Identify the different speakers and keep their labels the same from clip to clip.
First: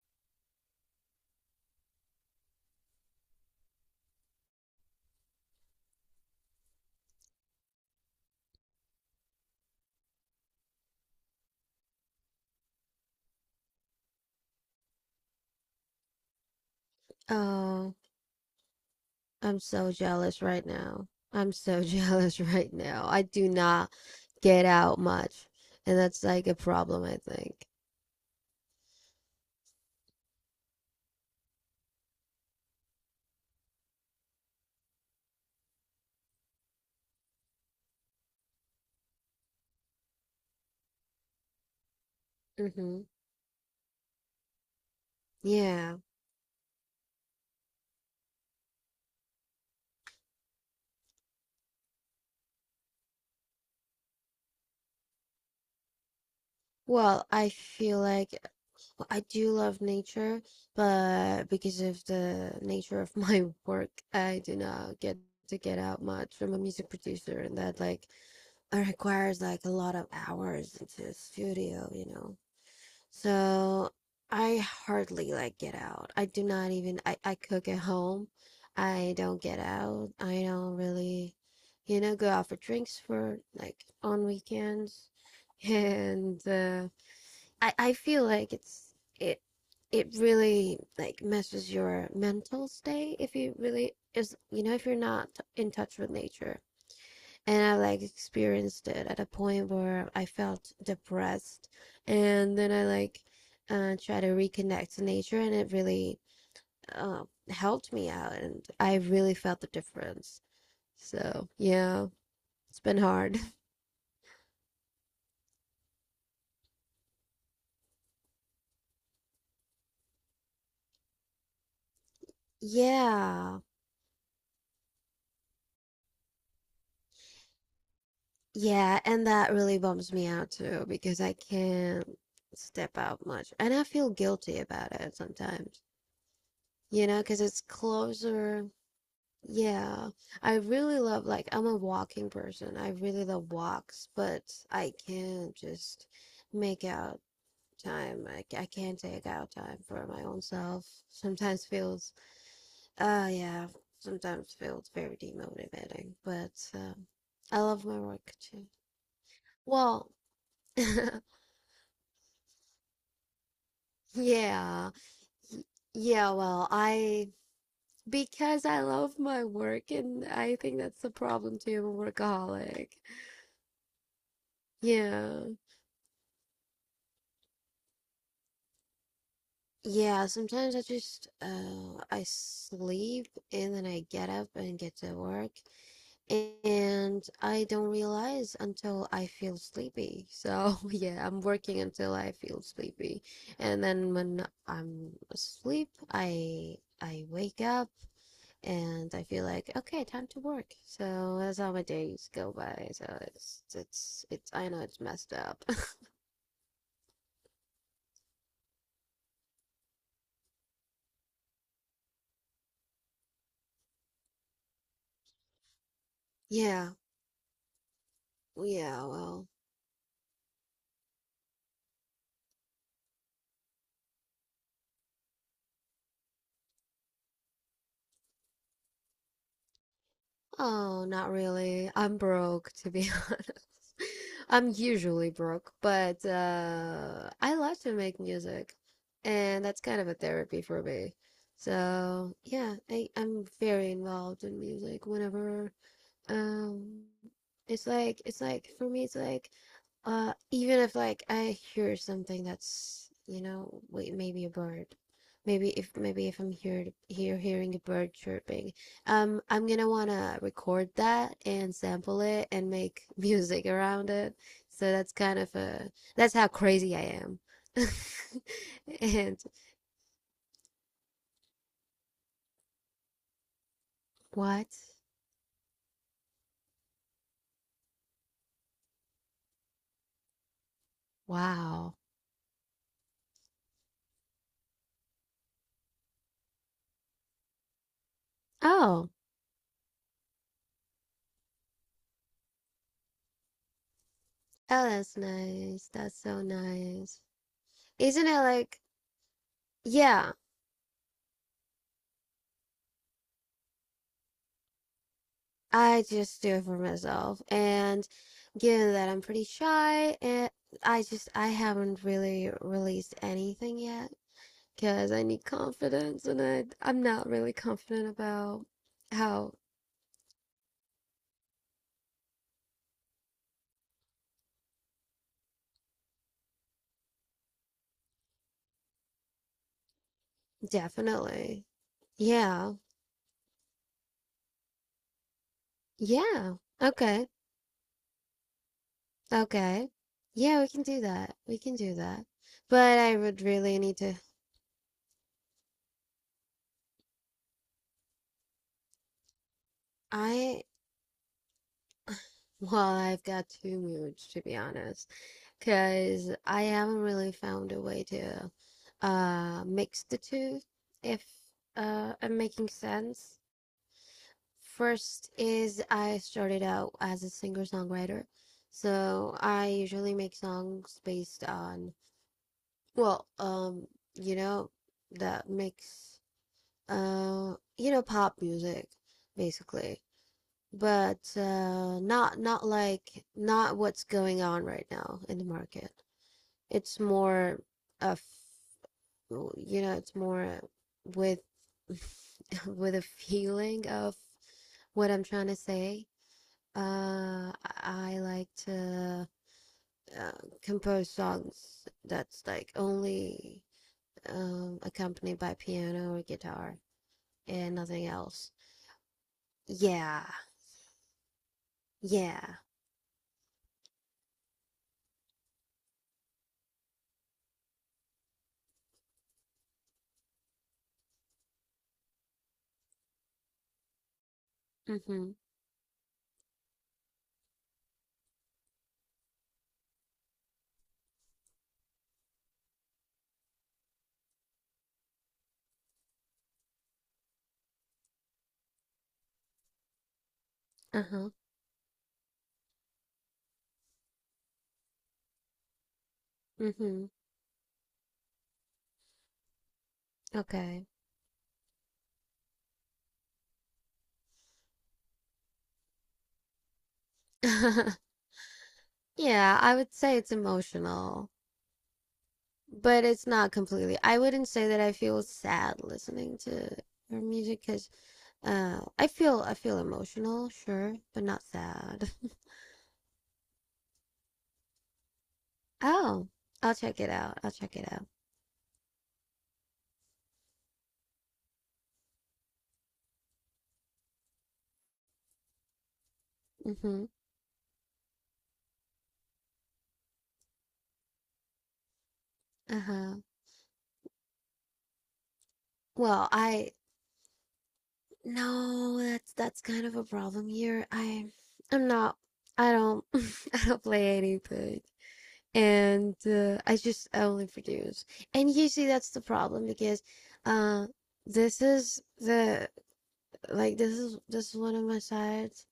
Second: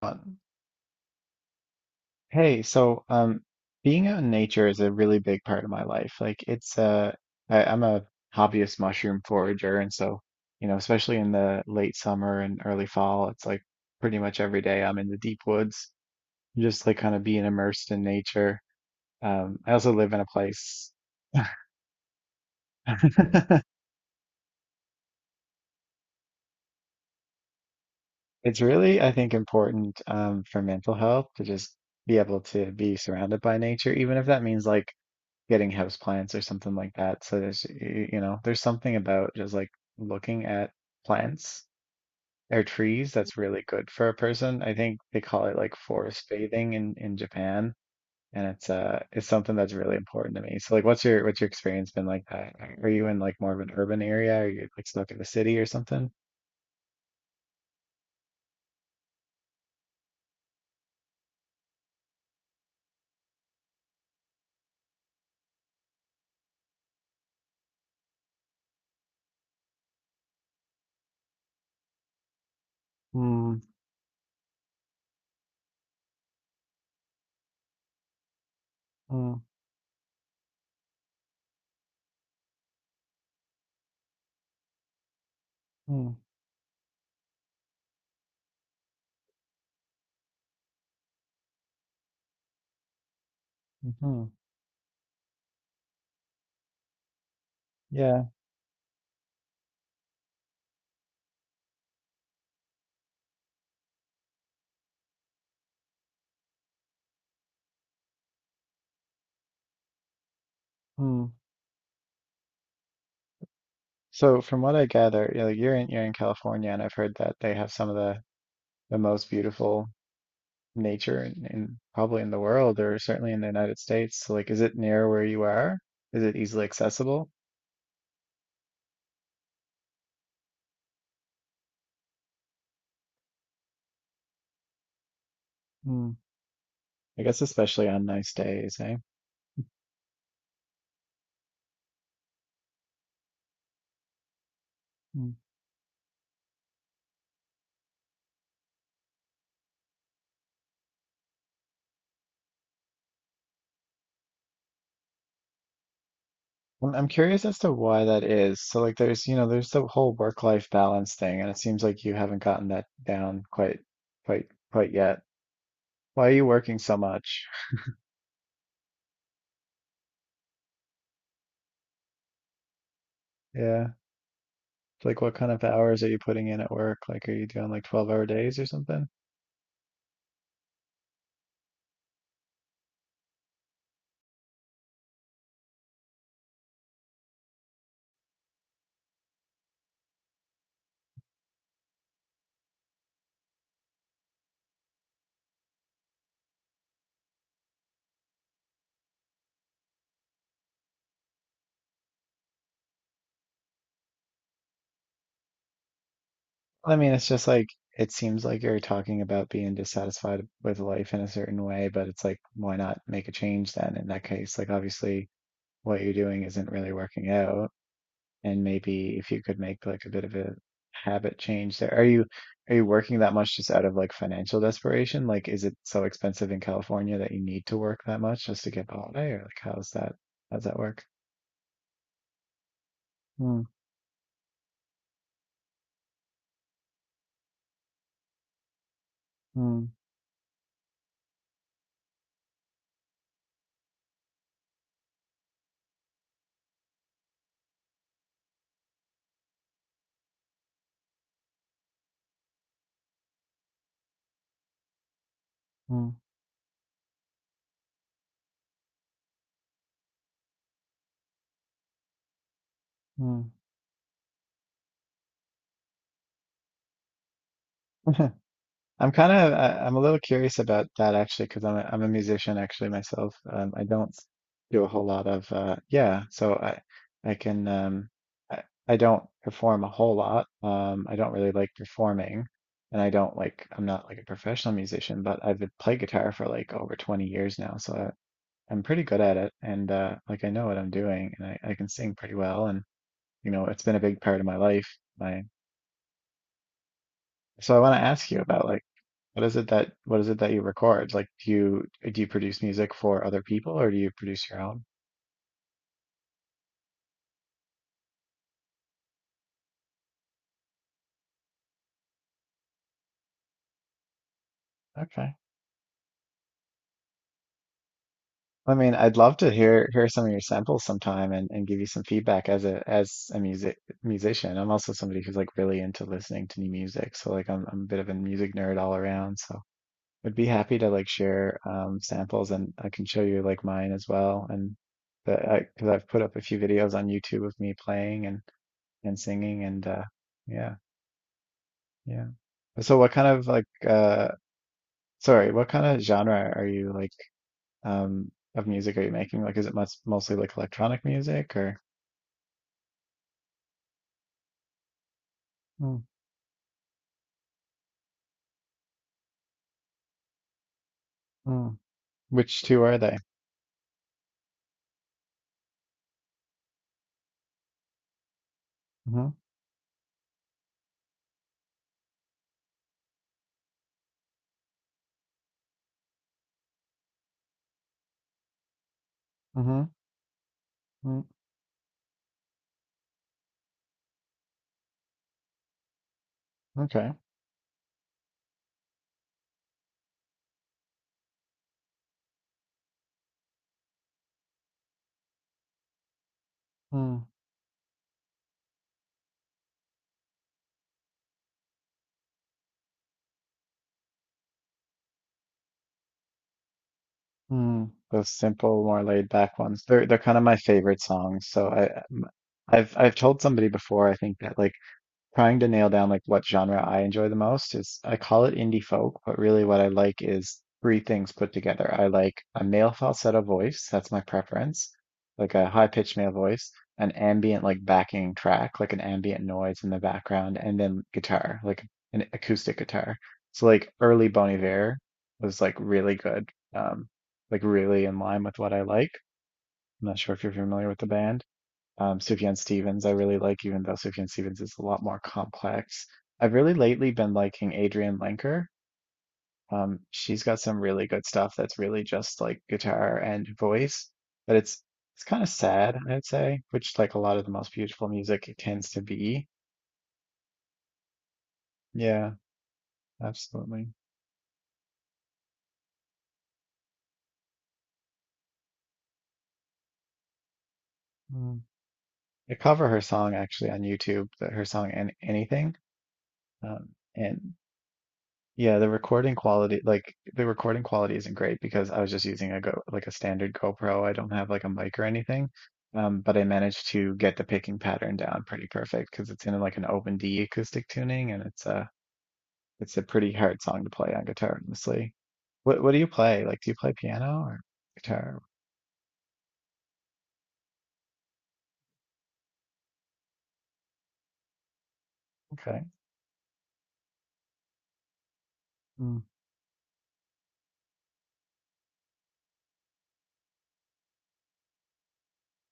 Speaker 1: Uh, Hey, so Being out in nature is a really big part of my life. I'm a hobbyist mushroom forager, and so you know, especially in the late summer and early fall, it's like pretty much every day I'm in the deep woods, just like kind of being immersed
Speaker 2: Oh,
Speaker 1: in nature.
Speaker 2: I'm
Speaker 1: I
Speaker 2: so
Speaker 1: also live in a
Speaker 2: jealous right
Speaker 1: place.
Speaker 2: now. I'm so jealous right now. I do not get out much, and that's like a problem, I think.
Speaker 1: It's really, I think, important for mental health to just be able to be surrounded by nature, even if that means like getting house plants or something like that. So you know, there's something about just like looking at plants or
Speaker 2: Mm-hmm.
Speaker 1: trees that's really good for a person. I think they call it like
Speaker 2: Yeah.
Speaker 1: forest bathing in Japan, and it's it's something that's really important to me. So like what's your experience been like that? Are you in like more of an urban area? Are you like stuck in the city or something?
Speaker 2: Well, I feel like well, I do love nature, but because of the nature of my work, I do not get to get out much. I'm a music producer, and that like it requires like a lot of hours into the studio, you know.
Speaker 1: Hmm.
Speaker 2: So I hardly like get out. I do not even I cook at home. I
Speaker 1: Hmm.
Speaker 2: don't get out. I don't really, you know, go out for drinks for like on weekends.
Speaker 1: Hmm.
Speaker 2: And I feel like it it really like messes your mental state if you really
Speaker 1: Hmm.
Speaker 2: is you know if you're not in touch with nature, and I like
Speaker 1: Yeah.
Speaker 2: experienced it at a point where I felt depressed, and then I like try to reconnect to nature, and it really uh, helped me out, and I really felt the difference.
Speaker 1: Hmm.
Speaker 2: So yeah, it's been hard.
Speaker 1: So from what I gather, you know, you're in California, and I've heard that they have some of the most beautiful nature and probably in the world or certainly in the
Speaker 2: Yeah,
Speaker 1: United States. So, like, is it near where you are? Is it easily accessible?
Speaker 2: yeah, and that really bums me out too because I can't step out much, and I feel guilty about it sometimes,
Speaker 1: Hmm.
Speaker 2: you know,
Speaker 1: I
Speaker 2: because
Speaker 1: guess
Speaker 2: it's
Speaker 1: especially on nice
Speaker 2: closer.
Speaker 1: days, eh?
Speaker 2: Yeah, I really love like I'm a walking person. I really love walks, but I
Speaker 1: Hmm.
Speaker 2: can't just make out time. I can't take out time for my own self. Sometimes feels yeah, sometimes feels very demotivating, but
Speaker 1: I'm I'm curious as
Speaker 2: I
Speaker 1: to
Speaker 2: love my
Speaker 1: why that
Speaker 2: work
Speaker 1: is.
Speaker 2: too.
Speaker 1: So like there's, you know, there's the
Speaker 2: Well,
Speaker 1: whole work-life balance thing, and it seems like you haven't gotten that down quite,
Speaker 2: yeah.
Speaker 1: quite yet. Why
Speaker 2: Yeah,
Speaker 1: are you
Speaker 2: well,
Speaker 1: working so
Speaker 2: I
Speaker 1: much?
Speaker 2: because I love my work, and I think that's the problem too. I'm a workaholic.
Speaker 1: Yeah. Like what
Speaker 2: Yeah.
Speaker 1: kind of hours are you putting in at work? Like are you doing like 12-hour days or something?
Speaker 2: Yeah, sometimes I just I sleep and then I get up and get to work, and I don't realize until I feel sleepy. So yeah, I'm working until I feel sleepy. And then when I'm asleep, I wake up and I feel like okay, time to work. So that's how my days go by. So it's I know it's messed up.
Speaker 1: I mean, it's just like it seems like you're talking about being dissatisfied with life in a certain way, but it's like, why not make a change then in that case? Like, obviously, what you're doing isn't
Speaker 2: Yeah.
Speaker 1: really working out, and
Speaker 2: Yeah,
Speaker 1: maybe if you
Speaker 2: well.
Speaker 1: could make like a bit of a habit change there. Are you working that much just out of like financial desperation? Like, is it so expensive in California that you need to work that much just to get by, or like how's that work?
Speaker 2: Oh, not really. I'm broke, to be honest.
Speaker 1: Mm,
Speaker 2: I'm usually broke, but I love to make music, and that's
Speaker 1: mm,
Speaker 2: kind of a therapy for me. So, yeah, I'm very involved in music whenever. Um, it's like for me it's like even if like I hear something that's you know wait maybe a bird
Speaker 1: mm,
Speaker 2: maybe if I'm here hearing a bird chirping. I'm gonna wanna record that and sample it and make
Speaker 1: mm.
Speaker 2: music around it, so that's kind of a that's how crazy I am.
Speaker 1: I'm kind
Speaker 2: And
Speaker 1: of I'm a little curious about that actually because I'm a musician actually myself. I don't
Speaker 2: what?
Speaker 1: do a whole lot of yeah, so I can I, I don't perform a whole lot. I don't really like
Speaker 2: Wow.
Speaker 1: performing, and I don't like I'm not like a professional musician, but I've been playing guitar for like over 20 years now, so I'm pretty
Speaker 2: Oh,
Speaker 1: good at it, and like I know what I'm doing, and I can sing pretty well, and you know it's been a big part of my life.
Speaker 2: oh, that's
Speaker 1: My
Speaker 2: nice, that's so nice.
Speaker 1: so I want to
Speaker 2: Isn't
Speaker 1: ask
Speaker 2: it
Speaker 1: you about
Speaker 2: like,
Speaker 1: like what is
Speaker 2: yeah,
Speaker 1: it that you record? Like, do you produce music for other people or do you produce your own?
Speaker 2: I just do it for myself. And given that I'm pretty shy, and I just I haven't really released anything yet because I
Speaker 1: Okay.
Speaker 2: need confidence, and I'm not really confident about
Speaker 1: I mean, I'd love to
Speaker 2: how.
Speaker 1: hear some of your samples sometime and give you some feedback as a music musician. I'm also somebody who's like really into listening to new music. So like I'm a bit of a music nerd all around. So I'd be happy to like share
Speaker 2: Definitely.
Speaker 1: samples and
Speaker 2: Yeah.
Speaker 1: I can show you like mine as well and because I've put up a
Speaker 2: Yeah.
Speaker 1: few videos on
Speaker 2: Okay.
Speaker 1: YouTube of me playing and singing and
Speaker 2: Okay. Yeah, we
Speaker 1: yeah.
Speaker 2: can do that. We can do
Speaker 1: Yeah.
Speaker 2: that.
Speaker 1: So
Speaker 2: But
Speaker 1: what
Speaker 2: I
Speaker 1: kind
Speaker 2: would
Speaker 1: of like
Speaker 2: really need to
Speaker 1: sorry, what kind of genre are you like of music are you making? Like is it much mostly like
Speaker 2: I
Speaker 1: electronic music or
Speaker 2: well, I've got two moods to be honest.
Speaker 1: mm,
Speaker 2: Because I haven't really found a way to mix the two, if
Speaker 1: mm.
Speaker 2: I'm
Speaker 1: Which
Speaker 2: making
Speaker 1: two are they?
Speaker 2: sense. First is I started out as a singer-songwriter,
Speaker 1: Hmm.
Speaker 2: so I usually make songs based on well, you know, that makes you know pop music
Speaker 1: Hmm.
Speaker 2: basically. But
Speaker 1: Mm,
Speaker 2: not like not what's going on right now in the market. It's
Speaker 1: okay.
Speaker 2: more of well, you know, it's more with with a feeling of what I'm trying to say.
Speaker 1: Mm,
Speaker 2: Uh, I I like to uh, compose songs that's like only accompanied by piano or guitar and
Speaker 1: mm.
Speaker 2: nothing
Speaker 1: Those
Speaker 2: else.
Speaker 1: simple, more laid back ones. They're
Speaker 2: Yeah,
Speaker 1: kind of my favorite songs. So
Speaker 2: yeah.
Speaker 1: I've told somebody before I think that like trying to nail down like what genre I enjoy the most is I call it indie folk, but really what I like is three things put together. I like a male falsetto voice, that's my preference,
Speaker 2: Mm-hmm.
Speaker 1: like a high-pitched male voice, an ambient like backing track, like an ambient noise in the background, and then guitar, like an acoustic guitar. So like early Bon Iver was like really good, um, like really in line with what I like. I'm not sure if you're familiar with the
Speaker 2: Uh-huh.
Speaker 1: band Sufjan Stevens, I really like, even though Sufjan Stevens is a lot more complex. I've really
Speaker 2: Mm-hmm.
Speaker 1: lately been liking Adrienne Lenker. She's got some
Speaker 2: Okay.
Speaker 1: really good stuff that's really just like guitar and voice, but it's kind of sad, I'd say, which like a lot of the most beautiful music it tends to be.
Speaker 2: Yeah, I would say it's emotional.
Speaker 1: Yeah,
Speaker 2: But it's not
Speaker 1: absolutely.
Speaker 2: completely. I wouldn't say that I feel sad listening to her music because I feel emotional, sure, but not
Speaker 1: Mm.
Speaker 2: sad.
Speaker 1: I cover her song actually on YouTube, that her song and anything.
Speaker 2: Oh, I'll
Speaker 1: Um,
Speaker 2: check it out. I'll
Speaker 1: and
Speaker 2: check it out.
Speaker 1: Yeah, the recording quality, like the recording quality isn't great because I was just using a go like a standard GoPro. I don't have like a mic or anything. But I managed
Speaker 2: Mm-hmm.
Speaker 1: to get the picking pattern down pretty perfect because it's in like an open D acoustic tuning and it's a
Speaker 2: Uh-huh.
Speaker 1: pretty hard song to play on guitar, honestly. What do you
Speaker 2: Well,
Speaker 1: play? Like, do
Speaker 2: I
Speaker 1: you play piano or guitar?
Speaker 2: no, that's kind of a problem here. I I'm not. I don't. I don't play anything,
Speaker 1: Okay.
Speaker 2: and I only produce. And usually that's
Speaker 1: Mm,
Speaker 2: the problem because uh, this is the like this is one of my sides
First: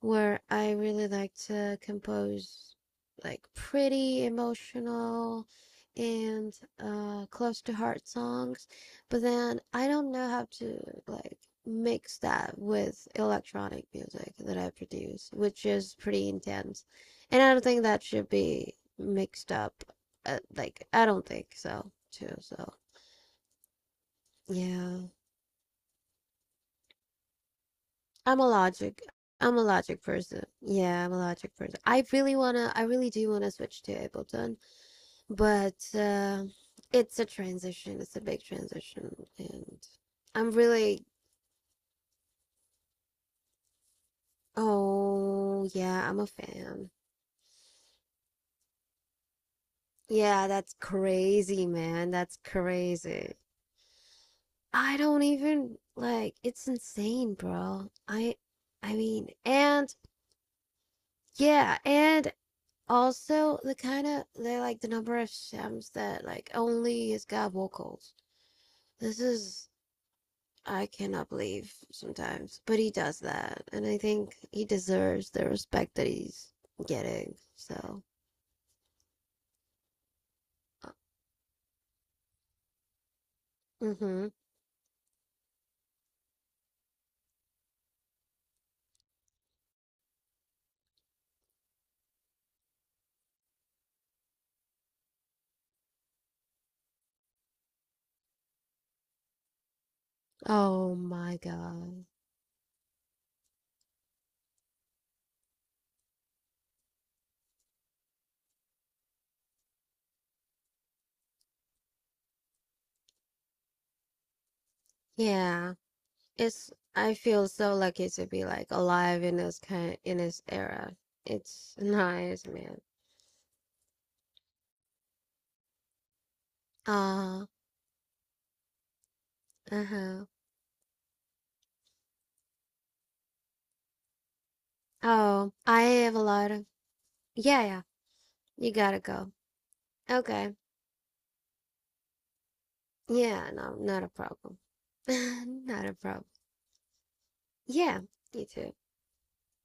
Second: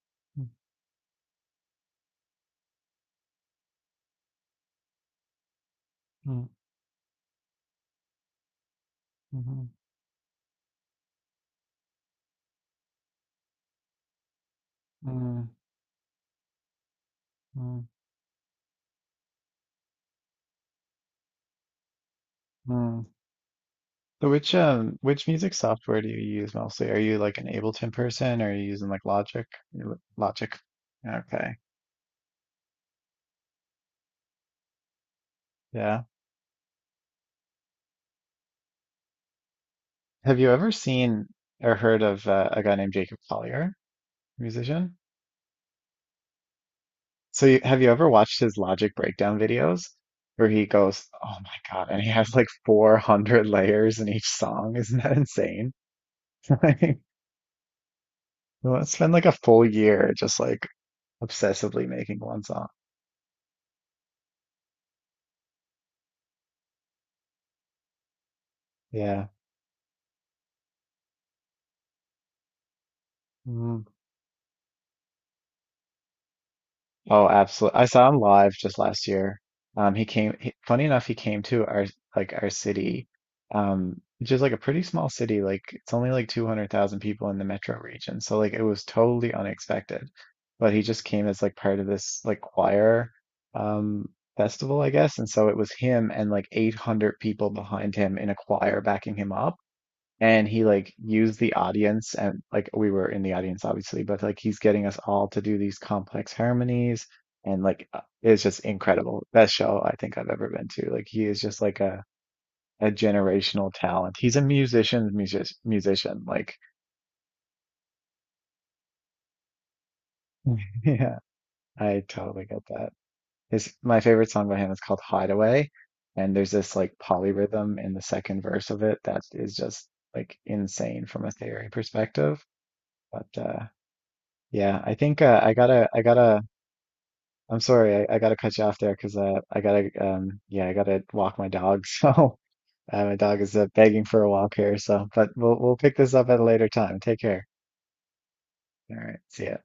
Speaker 2: where
Speaker 1: mm,
Speaker 2: I really like to compose like pretty emotional
Speaker 1: mm,
Speaker 2: and close to heart songs, but then
Speaker 1: mhm,
Speaker 2: I don't know how to like mix that with electronic music that I produce,
Speaker 1: mm,
Speaker 2: which is pretty intense. And I don't think
Speaker 1: mm,
Speaker 2: that should be mixed up. Like I don't think so too, so
Speaker 1: mm. So
Speaker 2: yeah.
Speaker 1: which music software do you use mostly? Are you like an Ableton
Speaker 2: I'm
Speaker 1: person
Speaker 2: a
Speaker 1: or are you using
Speaker 2: logic.
Speaker 1: like Logic?
Speaker 2: I'm a
Speaker 1: You
Speaker 2: logic person.
Speaker 1: Logic.
Speaker 2: Yeah, I'm a logic
Speaker 1: Okay.
Speaker 2: person. I really wanna, I really do wanna switch to Ableton, but
Speaker 1: Yeah.
Speaker 2: it's a transition. It's a big transition, and
Speaker 1: Have you
Speaker 2: I'm
Speaker 1: ever
Speaker 2: really,
Speaker 1: seen or heard of a guy named Jacob Collier, musician?
Speaker 2: oh yeah, I'm a fan.
Speaker 1: So have you ever watched his Logic breakdown videos where
Speaker 2: Yeah,
Speaker 1: he
Speaker 2: that's
Speaker 1: goes, "Oh my
Speaker 2: crazy,
Speaker 1: God," and he
Speaker 2: man.
Speaker 1: has
Speaker 2: That's
Speaker 1: like
Speaker 2: crazy.
Speaker 1: 400 layers in each song.
Speaker 2: I
Speaker 1: Isn't that
Speaker 2: don't
Speaker 1: insane?
Speaker 2: even like. It's
Speaker 1: Like, you
Speaker 2: insane, bro.
Speaker 1: wanna
Speaker 2: I
Speaker 1: spend like
Speaker 2: mean,
Speaker 1: a full
Speaker 2: and
Speaker 1: year just like
Speaker 2: yeah,
Speaker 1: obsessively making
Speaker 2: and
Speaker 1: one song.
Speaker 2: also, the kind of they like the number of Shams that like only his God vocals. This
Speaker 1: Yeah.
Speaker 2: is I cannot believe sometimes, but he does that, and
Speaker 1: Hmm.
Speaker 2: I think he deserves the respect that he's
Speaker 1: Oh,
Speaker 2: getting.
Speaker 1: absolutely. I
Speaker 2: So,
Speaker 1: saw him live just last year. He came, funny
Speaker 2: uh,
Speaker 1: enough, he came to like our city,
Speaker 2: mm-hmm.
Speaker 1: which is like a pretty small city. Like it's only like 200,000 people in the metro region. So like it was totally unexpected, but he just came as like part of this like choir, um, festival, I guess. And so it was him and like 800 people behind him in a choir backing him up and he like
Speaker 2: Oh my
Speaker 1: used the
Speaker 2: God,
Speaker 1: audience and like we were in the audience obviously but like he's getting us all to do these complex harmonies and like it's just incredible, best show I think I've ever been to. Like he is just like a generational talent, he's a musician
Speaker 2: yeah,
Speaker 1: musician like
Speaker 2: it's I feel so lucky to be like alive in this era.
Speaker 1: yeah
Speaker 2: It's
Speaker 1: I totally
Speaker 2: nice,
Speaker 1: get
Speaker 2: man.
Speaker 1: that. His My favorite song by him is called Hideaway and there's this like
Speaker 2: Ah,
Speaker 1: polyrhythm in the second verse of it that is just
Speaker 2: uh-huh.
Speaker 1: like insane from a theory perspective but yeah, I think
Speaker 2: Oh, I
Speaker 1: I
Speaker 2: have a
Speaker 1: gotta.
Speaker 2: lot of
Speaker 1: I'm
Speaker 2: yeah, yeah.
Speaker 1: sorry, I gotta cut you
Speaker 2: You
Speaker 1: off there
Speaker 2: gotta
Speaker 1: because
Speaker 2: go. Okay.
Speaker 1: yeah, I gotta walk my dog. So my dog
Speaker 2: Yeah,
Speaker 1: is
Speaker 2: no, not
Speaker 1: begging
Speaker 2: a
Speaker 1: for a walk
Speaker 2: problem.
Speaker 1: here. So, but we'll
Speaker 2: Not a
Speaker 1: pick this
Speaker 2: problem.
Speaker 1: up at a later time. Take care.
Speaker 2: Yeah, you too.
Speaker 1: All right, see ya.